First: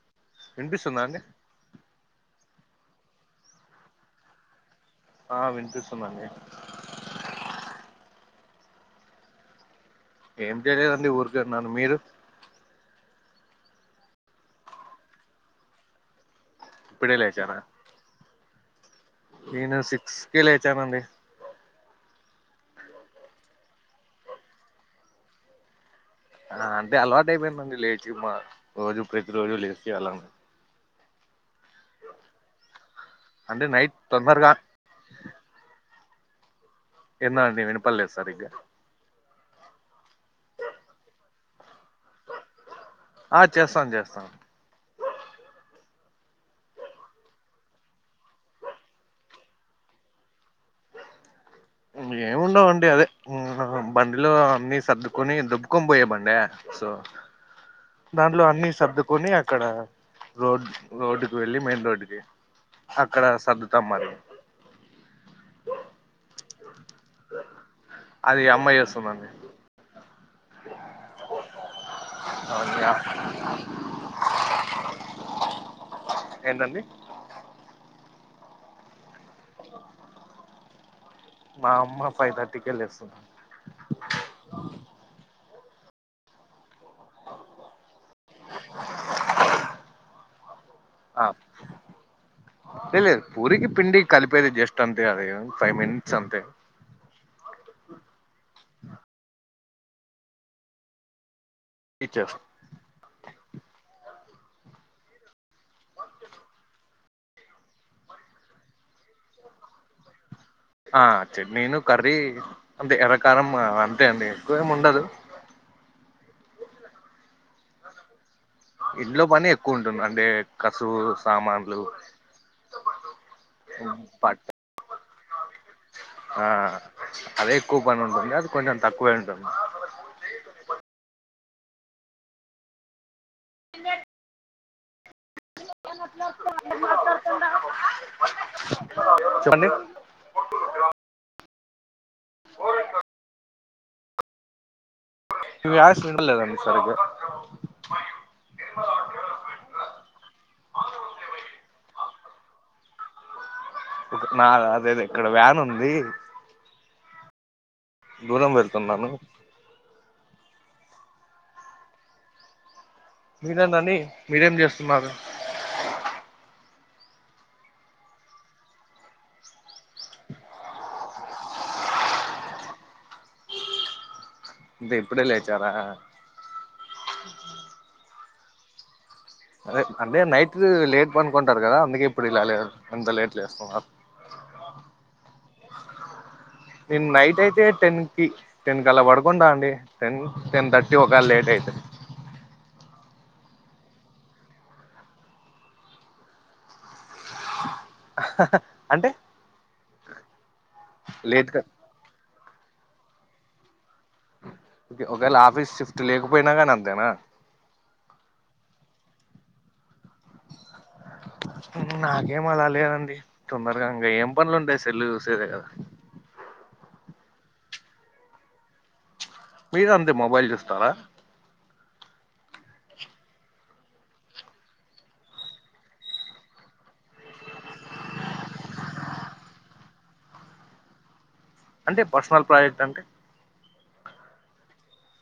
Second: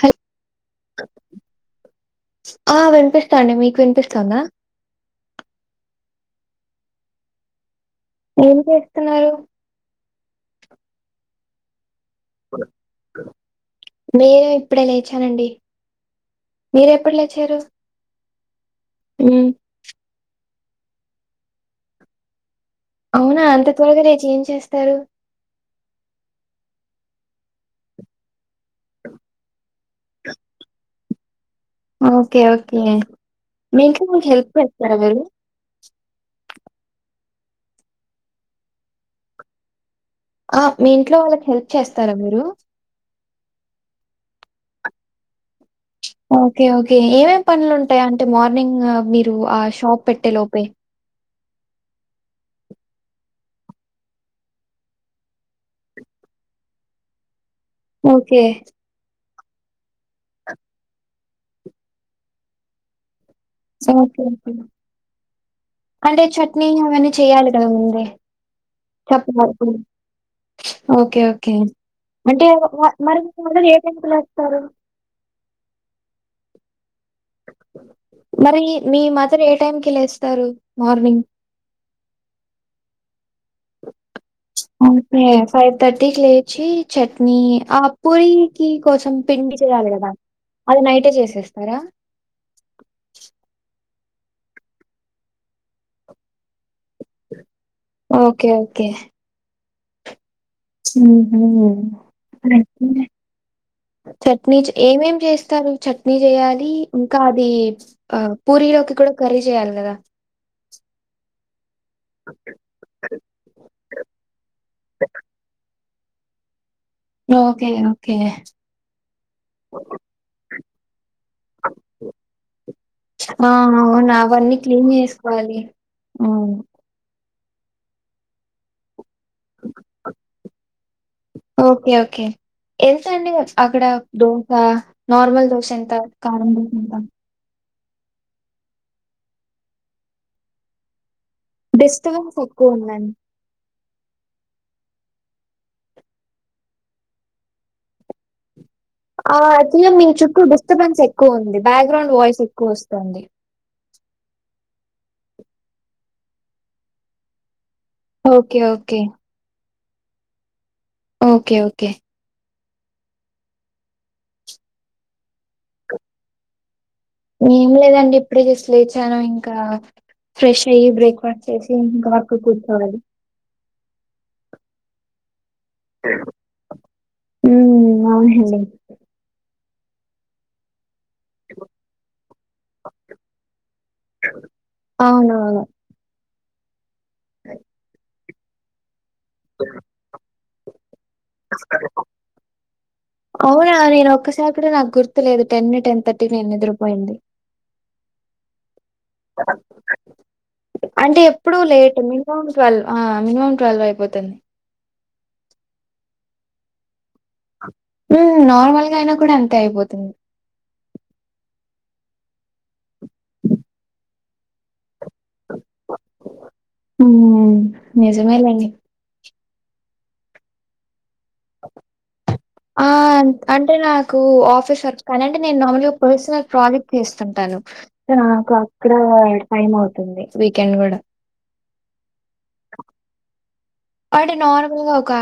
హల్ వినిపిస్తుందా అండి ఆ వినిపిస్తా అండి మీకు వినిపిస్తుందా ఆ వినిపిస్తుంది అండి ఏం చేస్తున్నారు ఏం చేయలేదండి ఊరికే ఉన్నాను మీరు నేను ఇప్పుడే లేచానండి మీరెప్పుడు ఇప్పుడే లేచారు లేచారా అ నేను సిక్స్ కి లేచాను అండి హలో అవునా అంత త్వరగా లేేచి ఏం చేస్తారు ఆ అంటే అలవాటు అయిపోయిందండి లేచి రోజు ప్రతి రోజు లేచి అలా ఓకే ఓకే అంటే మీ నైట్ ఇంట్లో వాళ్లకి తొందరగా హెల్త్ చేస్తారా మీరు ఏందో అండి విన్ పల్లె సరిగ్గా ఆ మీ ఇంట్లో వాళ్ళకి హెల్ప్ చేస్తారా మీరు ఆ చేస్తాను చేస్తాను ఓకే ఓకే ఏమేం పనులుంటాయి అంటే మార్నింగ్ మీరు ఆ షాప్ పెట్టే లోపే ఏముండవుండి అదే బండిలో అన్ని సర్దుకొని దొబ్బుకొని పోయే బండి సో ఓకే దాంట్లో అన్ని సర్దుకొని అక్కడ రోడ్ రోడ్ వెళ్ళి మెయిన్ రోడ్ కి అక్కడ సర్ ఓ అంటే చట్నీ అవన్నీ చేయాలి కదా ముందే అది అమ్మాయి చేస్తుందండి అప్పటివరకు ఓకే ఓకే అంటే అవునా? మరి మీ మదర్ ఏ టైం కి లేస్తారు ఏంటండి మరి మీ మదర్ ఏ టైమ్కి లేస్తారు మార్నింగ్ మా అమ్మ ఫైవ్ థర్టీకే లేస్తుంది అయితే ఫైవ్ థర్టీకి లేచి చట్నీ ఆ పూరికి కోసం పిండి చేయాలి కదా అది నైటే చేసేస్తారా ఏ లేదు పూరి పిండి కలిపేది జస్ట్ అంతే అదే ఫైవ్ మినిట్స్ అంతే ఓకే ఓకే ఉ హు టీచర్ తగ్గింది చట్నీ ఏమేం చేస్తారు చట్నీ చేయాలి ఇంకా అది ఆ పూరీలోకి కూడా కర్రీ చేయాలి కదా ఆ చట్నీను కర్రీ అంటే ఎర్రకారం అంతే అండి ఎక్కువేమి ఉండదు ఓకే ఓకే ఇంట్లో పని ఎక్కువ ఉంటుంది అంటే కసువు సామాన్లు ఆ అవునా బట్ట అవన్నీ క్లీన్ చేసుకోవాలి ఆ అవును. అదే ఎక్కువ పని ఉంటుంది అది కొంచెం తక్కువే ఉంటుంది ఓకే ఓకే ఎంత అండి అక్కడ దోశ నార్మల్ దోశ ఎంత కారం దోశ ఎంత పోతున్నావు హాయ్ చెప్పండి డిస్టబెన్స్ ఎక్కువ ఉందండి ఈ యాడ్స్ నిండా లేదండి సరిగా అవును ఆ జీఎం మీ చుట్టూ డిస్టర్బెన్స్ ఎక్కువ ఉంది బ్యాక్గ్రౌండ్ వాయిస్ ఎక్కువ వస్తుంది నా అదేది ఇక్కడ వ్యాన్ ఉంది దూరం ఓకే. ఓకే. వెళ్తున్నాను ఓకే ఓకే మీరెందండి మీరేం చేస్తున్నారు ఏం లేదండి ఇప్పుడే జస్ట్ లేచాను ఇంకా ఫ్రెష్ అయ్యి బ్రేక్ఫాస్ట్ చేసి ఇంకా అక్క కూర్చోవాలి అంటే ఇప్పుడే లేచారా ఉ అవునండి అంటే నైట్ లేట్ పనుకుంటారు కదా అందుకే ఇప్పుడు ఇలా లేదు ఎంత లేట్ లేస్తున్నారు అవునుఅవును నేను నైట్ అయితే టెన్ కి టెన్ క అలా పడకుండా అండి టేను టేన్ థర్టీ లేకపోతే లేట్ అయితే రీస్కేరీకు అవునా నేను ఒక్కసారి కూడా నాకు గుర్తు లేదు టెన్ టెన్ థర్టీ నేను నిద్రపోయింది అంటే అంటే ఎప్పుడు లేట్గా లేట్ మీ phone cell twelve minimum twelve అయిపోతుంది ఒకవేళ ఆఫీస్ షిఫ్ట్ లేకపోయినా కానీ అంతేనా ఉ నార్మల్ గా అయినా కూడా అంతే అయిపోతుంది నాకేం అలా లేదండి తొందరగా ఇంకా ఏం పనులు ఉంటాయి సెల్లు చూసుడు చెరేగా అవి ఉ నిజమే లేండి మీరు అంతే మొబైల్ చూస్తారా ఆ అంటే నాకు ఆఫీస్ వర్క్ కానీ అంటే నేను మామూలుగా ఒక పర్సనల్ ప్రాజెక్ట్ చేస్తుంటాను నాకు అక్కడ టైమ్ అవుతుంది వీకెండ్ కూడా అంటే పర్సనల్ ప్రాజెక్ట్ అంటే అంటే నార్మల్ గా ఒక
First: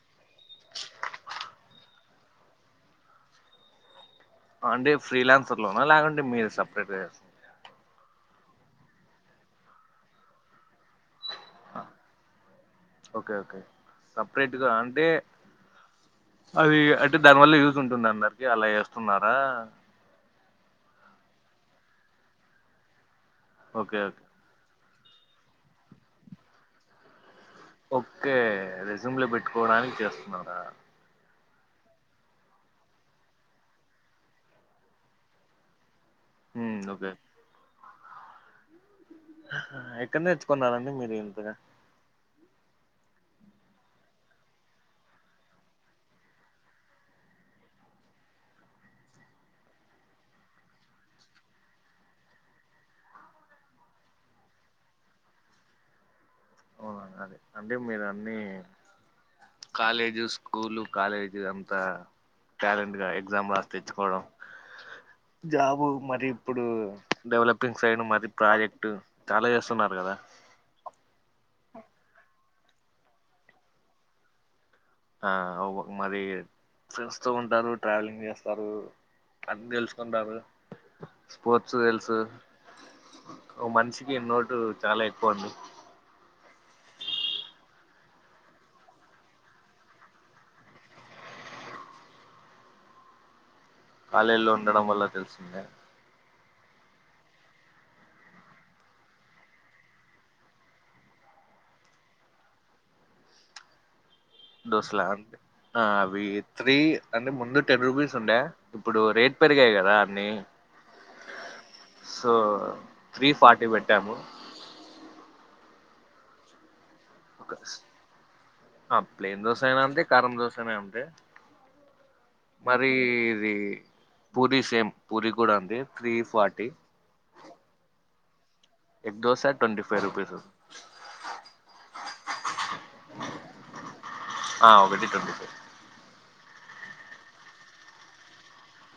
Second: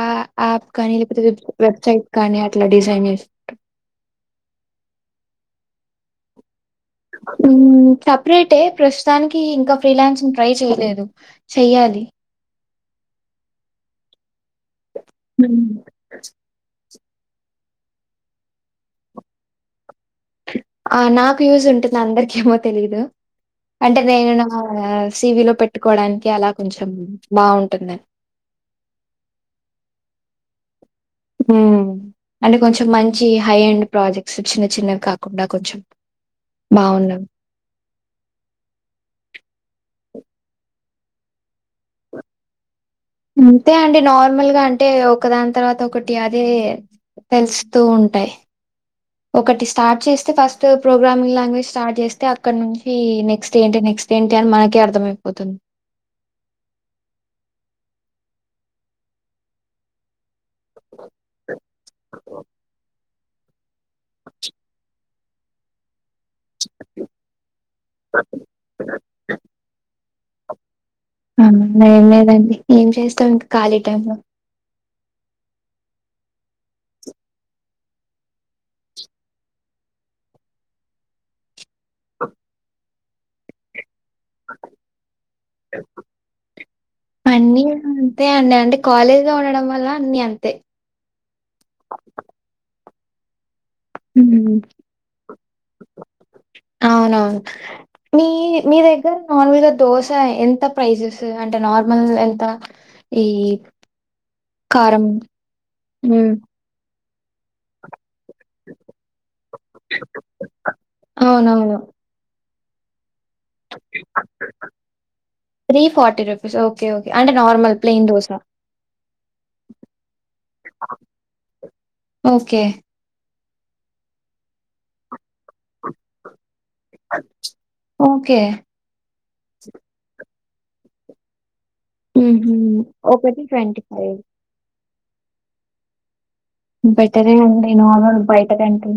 యాప్ కానీ లేకపోతే వెబ్సైట్ కానీ అట్లా డిజైన్ చే అంటే ఫ్రీలాన్స్ర్ లోనా లేకుంటే మీరు సపరేట్ గా ఉ సపరేటే ప్రస్తుతానికి ఇంకా ఫ్రీలాన్స్ంగ్ ట్రై చేయలేదు చెయ్యాలి ఓకే ఓకే సపరేట్గా అంటే ఉ అది అంటే దాని వల్ల యూజ్ ఉంటుంది అందరికి అలా వేస్తున్నారా ఆ నాకు యూజ్ ఉంటుంది అందరిక ఏమో తెలీదు ఓకే అంటే ఓకే నేను నా సివిలో పెట్టుకోవడానికి అలా కొంచెం బాగు ఓకే రెజూమ్ లో పెట్టుకోవడానికి చేస్తున్నరా అంటే కొంచెం మంచి హై ఎండ్ ప్రాజెక్ట్స్ చిన్న చిన్నవి కాకుండా కొంచెం హు ఓకే బావున్నాం. ఎక్కడ నేర్చుకున్నరండి మీరు ఇంతగా అంతే అండి నార్మల్గా అంటే ఒకదాని తర్వాత ఒకటి అదే తెలుస్తూ ఉంటాయి ఒకటి స్టార్ట్ చేస్తే ఫస్ట్ ప్రోగ్రామింగ్ లాంగ్వేజ్ స్టార్ట్ చేస్తే అక్కడ నుంచి నెక్స్ట్ ఏంటి నెక్స్ట్ ఏంటి అని మనకే అర్థమయిపోతుంది అవునా అది అంటే మీరు అన్ని కాలేజీస్ స్కూలు కాలేజీ అంతా టాలెంట్ గా ఎగ్జామ్ రాసి తెచ్చుకోవడం జాబు మరి ఇప్పుడు డెవలపింగ్ సైడ్ మరి ప్రాజెక్ట్ చాలా చేస్తున్నారు కదా ఏం లేదండి ఏం చేస్తాం ఇంకా ఖాళీ టైమ్ లో ఆ మరి ఫ్రెండ్స్ తో ఉంటారు ట్రావెలింగ్ చేస్తారు అది తెలుసుకుంటారు స్పోర్ట్స్ తెలుసు ఒక మనిషికి నోటు చాలా ఎక్కువ అండి అన్నీ అంతే అండి అండి కాలేజ్లో ఉండడం వల్ల అన్ని అంతే కాలేజ్ లో హ్మ్. ఉండడం వల్ల తెలిసింద అవునవును మీ మీ దగ్గర నార్మల్గా దోశ ఎంత ప్రైజెస్ అంటే నార్మల్ ఎంత ఇ దొసలా అండి ఆ అవి హ్మ్. త్రీ అంటే ముందు టెన్ రూపీస్ ఉండే ఇప్పుడు రేట్ పెరిగాయి కదా అన్ని అవునవును. సో త్రీ ఫ టీ పెట్టాము ఫార్టీ రూపీస్ ఓకే ఓకే అంటే నార్మల్ ప్లెయిన్ దోస ఆ ప్లెయిన్ దోసనా అంతే కారం దోశన అంతే ఓకే మరి ఇది పూరి సేమ్ పూరి కూడా అంతే three forty okay egg dosa twenty five rupees ఒకటి ట్వంటీ ఫైవ్ ఆ ఒకటి ట్వంటి ఫైవ్ బెటరే అండి నార్మల్ బయటకంటే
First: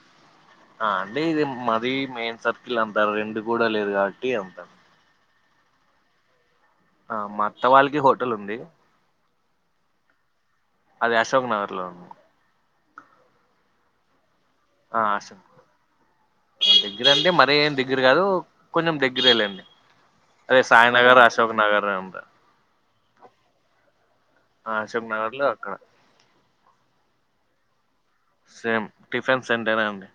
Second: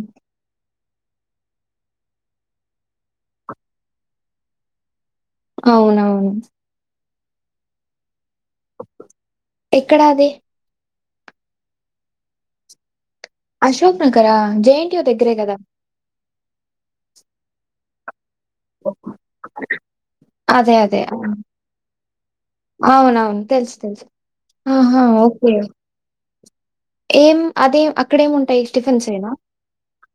ఆ అండి ఇది మది మెయిన్ సర్కిల్ అంతారు, రెండు గుడా లేదు కాబట్టి అంతారు. అవునవును ఆ మా అత్త వాళ్ళకి హోటల్ ఉంది. ఎక్కడా అది అది అశోక్ నగర్ లో ఉన్ అశోక్ నగారా ఆ అశోక్ దగ్గర అంటే మరి ఏం దగ్గర కాదు కొంచెం దగ్గరే లేండి అదే సాయి నగర్, అశోక్ నగర్ అంట అవునవును తెల్సు, తెల్సు ఆహా అశోక్ నగర్ లో ఓకే. అక్కడ ఏం అదే అక్కడేఏం ఉంటాయి, సేమ్ టిఫిన్సే నా టిఫిన్ సెంటరే అండి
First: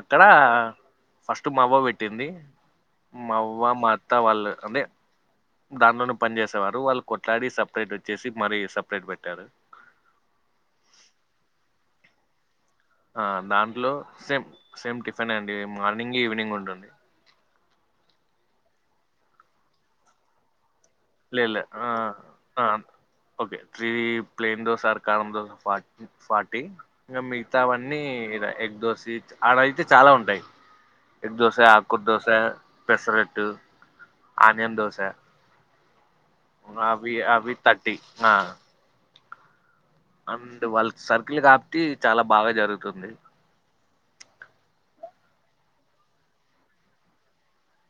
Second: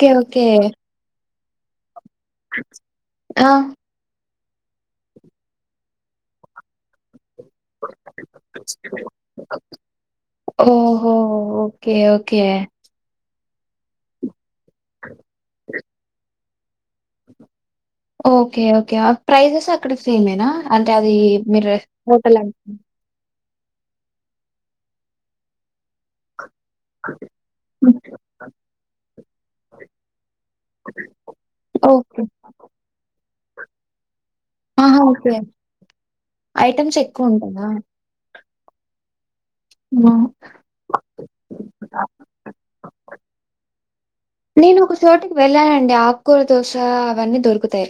అక్కడ ఫస్ట్ మాఅవ్వ పెట్టింది ఆ, మావ్వ, మా అత్ అత్త వాళ్ళు అదే దాంట్లోనే పని జేసేవారు, వాళ్ళు కొట్లాడి సప్ సపరేట్ ఒచ్చేసి మరీ సెపరేట్ పెట్టారు. ఓహో ఓకే ఓకే ఆ దాంట్లో సేమ్, సేమ్ టిఫిన్ అండి మార్నింగ్, ఈవినింగ్ ఉంటుంది. ఓకే ఓకే ఆ ప్రైజెస్ అక్కడ సేమేనా, అంటే అది మీర్ హోటల్ అన్ okay three plain dosa or karam dosa fat forty ఇంకా మిగతావాన్నీ ఎగ్ దోసి అడైతే చాలా ఉంటాయి. ఎగ్ దోస, ఆకుర్ okay dosa, pesarattu, onion dosa items ఎక్కువ ఉంటాందా. ఇ ఆ హ్మ్. అండ్ వాళ్ళకి సర్కిల్ కాబట్టి, చాలా బాగా జరుగుతుంది. నేను ఒక సోటికి వెళ్ళానండి ఆకూర దోస అవన్నీ దొరుకుతాయి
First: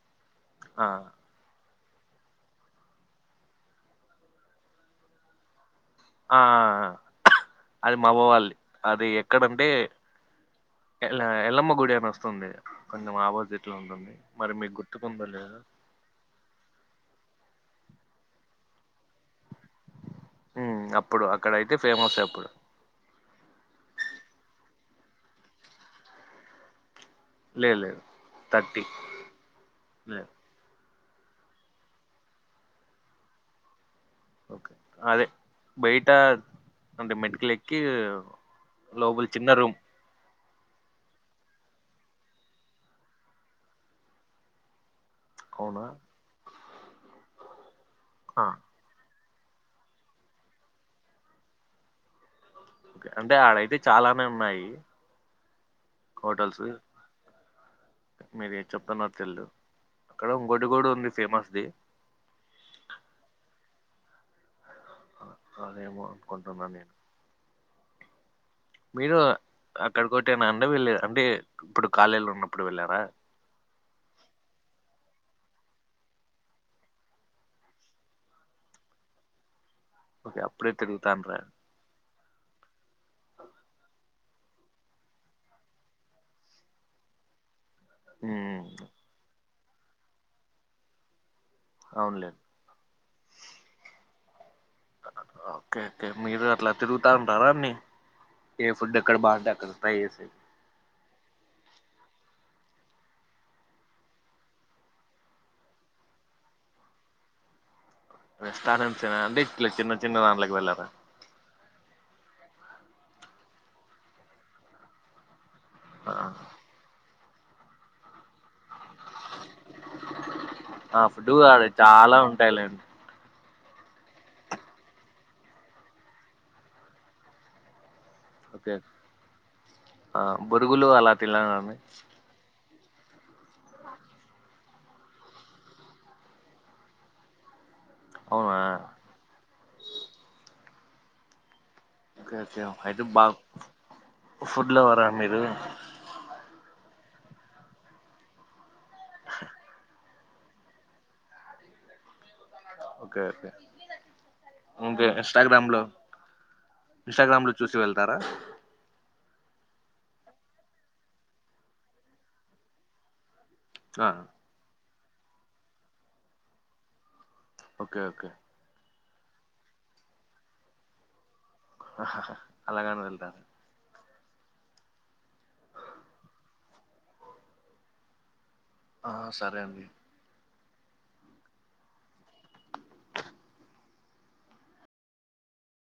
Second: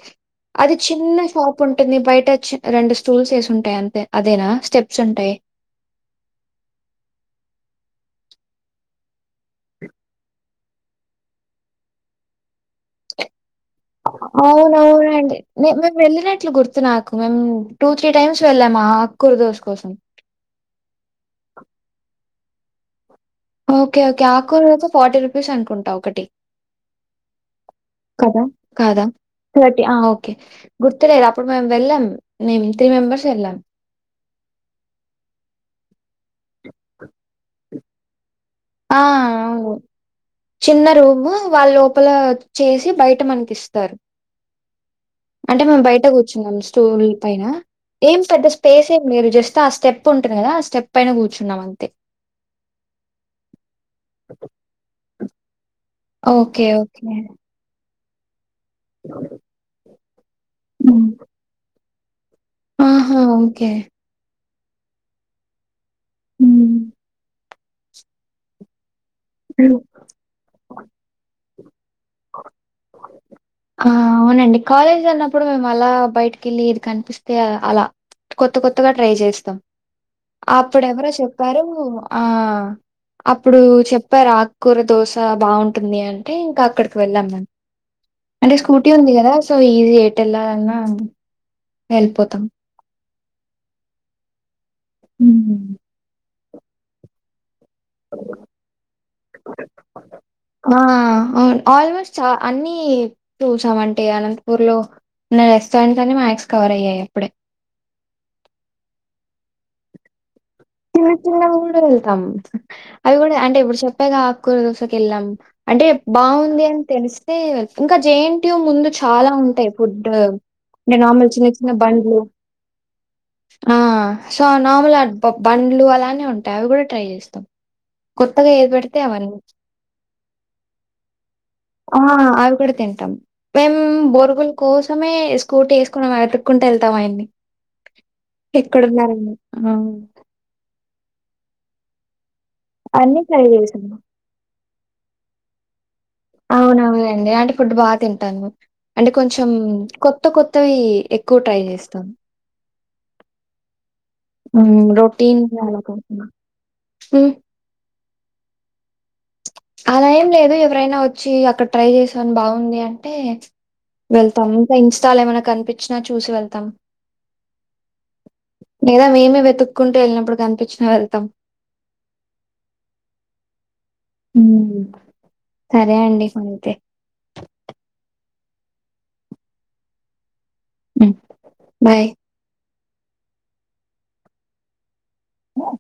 అది ఆ చిన్నషాప్ పున్ ఉంటుంది బయట చ్చి రెండు స్టూల్స్ ఏసి ఉంటాయి అంతే అదేనా స్టెప్స్ ఉంటాయి. ఆ ఆ ఆ ఆ అది మాఅవ్వ వాళ్ది అది ఎక్కడంటే ఎల్ ఎల్లమ్మ గుడి అని ఒస్తుంది, కొంచెం అపోజిట్ అవునవునండి నేన్ మేమ్ వెళ్ళినట్లు గుర్ ర్తు నాకు మేమ్ టూ, త్రీ టైమ్స్ వెళ్ళాం ఆక్కురా దోస కోసం. ఉమ్ అప్పుడు, అక్కడ అయితే ఫేమసే అప్పుడు. ఓకే ఓకే ఆకు కూరాఅయితే ఫార్టీ రుపీస్ అనుకుంటా ఒకటి. లేదు లేదు కద థర్టీ కాదా థర్టీ ఆ లేదు ఓకే గుర్తులేద్ అప్పుడు మేమ్ వెళ్ళాం, మేమ్ త్రీ మెంబర్స్ ఎళ్ళాం. ఓకే అదే బయట అంటే మెట్లెక్కి ఆ అవును చిన్న రూమ్, వాళ్ళు లోపల చేసి బయట మనకిస్తారు. అంటే మేమ్ అవునా బయట కూర్చున్నాం స్టూల్ పైన, ఏం ఆ, పెద్ద స్పేస్ ఏం లేదు, జస్ట్ ఆ స్టెప్ ప్ ఉంటాది గదా, ఆ స్టెప్ పైన కూర్చున్నాం అంతే. అంటే ఆడైతే చాలానే ఉన్నాయి హోటల్స్ ఓకే ఓకే మీరు ఏది చెప్తున్నార్ తెల్దు, అక్కడ ఇంగొటిగుడ్ ఉంది ఫేమస్ ది ఆహా ఓకే ఆ అదేమో అనుకుంటున్నా నేన్ మీరు అక్కడికోట్టేనా అండవెళ్ళే అంటే ఇప్పుడు కాలేజ్ లో ఉన్నప్పుడు వెళ్ళారా. ఆ అవునండి కాలేజీలో ఉన్నప్పుడు మేము అలా బయటికెళ్ళి ఏది కనిపిస్తే అలా కొత్త కొత్తగా ట్రై జేస్తాం, ఓకే అప్పుడే అప్పుడెవరో తిరుగుతాండ్రా చెప్పారు. ఆ అప్పుడు చెప్ చెప్పారు ఆక్కూర దోశ బాగుంటుంది అంటే ఇంకా అక్కడికి వెళ్ళాం మేం అంటే స్కూటీ ఉంది కదా సో ఈజీ ఎట్ వెళ్ళాలన్నా వెల్ పోతా అవునులేదు ఉ హు ఓకే ఓకే మీరు అట్లా తిరుగుతా ఉంటారా అన్నీ ఏ ఫుడ్ ఎక్కడ బాగుంటే అక్కడ ట్రై చేసి ఆ అవును ఆల్మోస్ట్ చ అన్ని చూసామంటే అనంతపూర్ లో నా రెస్టాయింస్ అని మ్యాక్స్ కవర్ అయ్యాయి అప్పుడే రెస్టారెంట్స్ చన అంటే ఇట్ల చిన్న చిన్న వాట్లకి వెళ్ళారా చిన్న చిన్నవి కూడా వెళ్తాం అవి కూడా అంటే ఇప్పుడు చెప్పేగా ఆకుకూర దోశక వెళ్ళాం అంటే బాగుంది అని తెలిస్తే ఇంకా జేఎన్ టు ముందు చాలా ఉంటాయి ఫుడ్ ఆ ఫుడ్ నార్మల్ చిన్న ఆడ చిన్న చాలా బండ్లు ఉంటాయిలేండి ఆ సో నార్మల్ బండ్లు అలానే ఉంటాయి అవి కూడా ట్రై చేస్తాం కొత్తగా ఏది ఓకే పెడితే అవన్నీ ఆ బొరుగులు అలా తినలేదండి ఆహా అవి కూడా తింటాం మేము బోరుగుల కోసమే స్కూటీ వేసుకొని వెతుక్కుంటా వెళ్తాం ఆయన్ని అవునా ఎక్కడు ఉన్నారండి ఆ ఓకే ఓకే అయితే అన్నీ బా ట్రై చేశాను. ఫుడ్ లో ఇవ్వరా మీరు అవునవునండి అలాంటే ఫుడ్డు బాగా తింటాను అంటే కొంచెం కొత్త కొత్తవి ఎక్కువ ట్రై చేస్తాం ఒకే ఒకే హ్మ్. రొటీన్ ఇన్స్టాగ్రామ్ అలా లో కాకుండా. హ్మ్. ఇన్స్టాగ్రామ్ లో చూసి వెళ్తారా అలా ఏం లేదు ఎవరైనా వచ్చి అక్కడ ట్రై చేశాను బాగుంది అంటే ఆ, వెళ్తాం ఇంకా ఇన్స్టాల్ ఏమైనా కనిపించినా చూసి వెళ్తాం ఓకే ఓకే లేదా మేమే వెతుక్కుంటే వెళ్ళినప్పుడు కనిపించినా వెళ్తాం హా హా అలాగాని వెళ్తా ఉమ్ సరే అండి అంతే ఆ సరే అండి ఉమ్ బాయ్